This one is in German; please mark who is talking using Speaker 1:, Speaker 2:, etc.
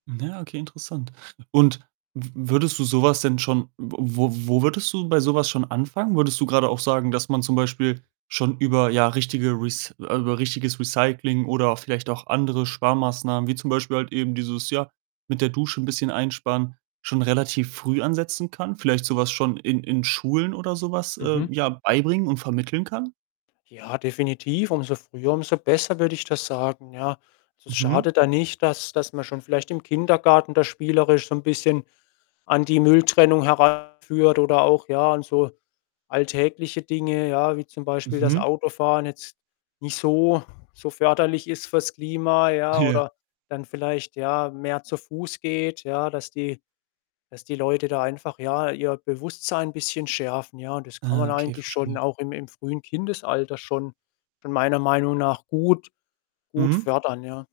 Speaker 1: Hm, ja, okay, interessant. Und w würdest du so was denn schon w wo wo würdest du bei so was schon anfangen? Würdest du grade auch sagen, dass man zum Beispiel schon über, ja, richtige Rec äh, über richtiges Recycling, oder auch vielleicht auch andere Sparmaßnahmen, wie zum Beispiel halt eben dieses, ja, mit der Dusche ‘n bisschen einsparen, schon relativ früh ansetzen kann? Vielleicht so was schon in in Schulen oder so was, äh,
Speaker 2: Mhm.
Speaker 1: ja, beibringen und vermitteln kann?
Speaker 2: Ja, definitiv, umso früher, umso besser, würde ich das sagen, ja? Also, es
Speaker 1: Mhm.
Speaker 2: schadet da nicht, dass dass man schon vielleicht im Kindergarten da spielerisch so ‘n bisschen an die Mülltrennung heranführt oder auch ja, an so alltägliche Dinge, ja, wie zum Beispiel, dass
Speaker 1: Mhm.
Speaker 2: Autofahren jetzt nicht so so förderlich ist fürs Klima, ja.
Speaker 1: Ja.
Speaker 2: Oder dann vielleicht, ja, mehr zu Fuß geht, ja, dass die dass die Leute da einfach, ja, ihr Bewusstsein bisschen schärfen, ja, und das kann
Speaker 1: Ah,
Speaker 2: man
Speaker 1: okay,
Speaker 2: eigentlich schon
Speaker 1: verstehe.
Speaker 2: auch im im frühen Kindesalter schon schon meiner Meinung nach, gut gut
Speaker 1: Mhm.
Speaker 2: fördern, ja.